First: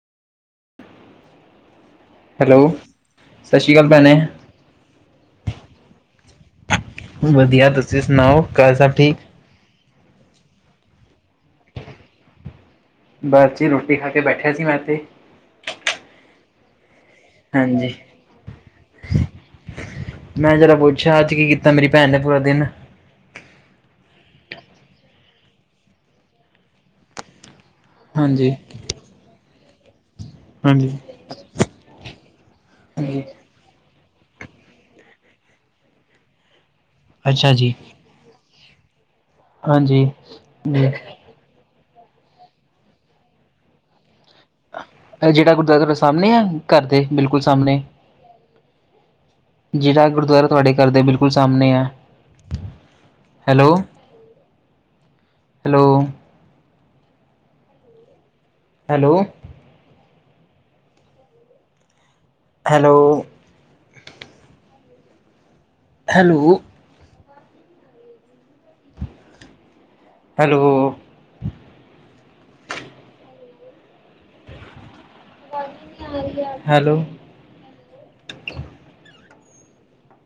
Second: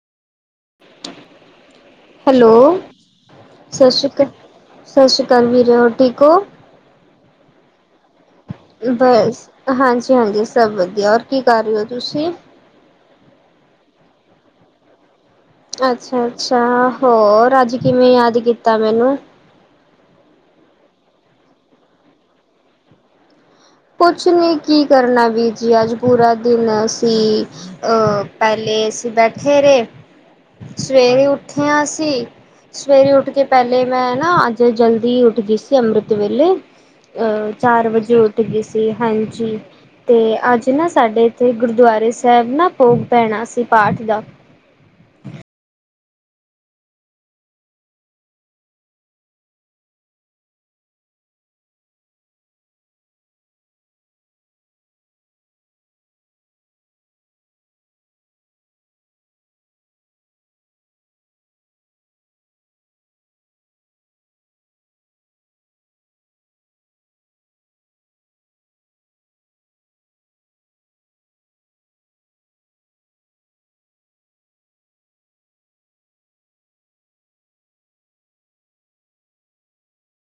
Hello, ਸ਼੍ਰੀ ਅਕਾਲ ਸਤਿ ਸ੍ਰੀ ਭੈਣੇ। ਅਕਾ ਸਤਿ ਸ਼੍ਰੀ ਅਕਾਲ ਵੀਰੋ ਹੋਰ ਠੀਕ ਔ? ਵਧੀਆ, ਤੁਸੀਂ ਸੁਣਾਓ ਘਰ ਸਭ ਠੀਕ? ਹਾਂਜੀ-ਹਾਂਜੀ ਸਭ ਵਧੀਆ, ਔਰ ਕੀ ਕਰ ਰਹੇ ਔ ਤੁਸੀਂ? ਬਸ ਜੀ ਰੋਟੀ ਖਾ ਕੇ ਬੈਠਿਆ ਸੀ ਮੈਂ ਤੇ ਅੱਛਾ-ਅੱਛਾ ਹੋਰ ਅੱਜ ਹਾਂਜੀ ਕਿਵੇਂ ਯਾਦ ਕੀਤਾ ਮੈਨੂੰ? ਮੈਂ ਜਰਾ ਪੁੱਛਾ ਅੱਜ ਕੀ ਕੀਤਾ ਮੇਰੀ ਭੈਣ ਨੇ ਪੂਰਾ ਦਿਨ ਕੁਛ ਨੀ ਕੀ ਕਰਨਾ ਵੀਰ ਜੀ ਅੱਜ ਪੂਰਾ ਦਿਨ ਅਸੀਂ ਆ ਹਾਂਜੀ। ਪਹਿਲੇ ਅਸੀਂ ਬੈਠੇ ਰੇ। ਹਾਂਜੀ। ਸਵੇਰੇ ਉਠੇ ਆ ਅਸੀਂ ਸਵੇਰੇ ਹਾਂਜੀ। ਉਠ ਕੇ ਪਹਿਲੇ ਮੈਂ ਨਾ ਅੱਜ ਜਲਦੀ ਉਠ ਗਈ ਸੀ ਅੰਮ੍ਰਿਤ ਵੇਲੇ, ਅੱਛਾ ਅ ਜੀ ਚਾਰ ਵਜੇ ਉ ਉਠ ਗਈ ਸੀ ਹਾਂਜੀ, ਹਾਂਜੀ ਤੇ ਅੱਜ ਜੀ। ਨਾ ਇਹ ਸਾਡੇ ਤੇ ਗੁਰਦੁਆਰੇ ਸਾਹਿਬ ਨਾ ਭੋਗ ਪੈਣਾ ਸੀ ਪਾਠ ਦਾ ਜੇੜਾ ਗੁਰਦੁਆਰਾ ਥੋਡੇ ਸਾਮਣੇ ਆ ਘਰ ਦੇ ਬਿਲਕੁਲ ਸਾਮਨੇ ਜਿਹੜਾ ਗੁਰਦੁਆਰਾ ਤੁਹਾਡੇ ਘਰ ਦੇ ਬਿਲਕੁਲ ਸਾਮਣੇ ਐ। Hello hello, hello hello hello hello ਆਵਾਜ਼ ਈ ਨਈਂ ਆ ਰਈ ਆ, ਹੈਲੋ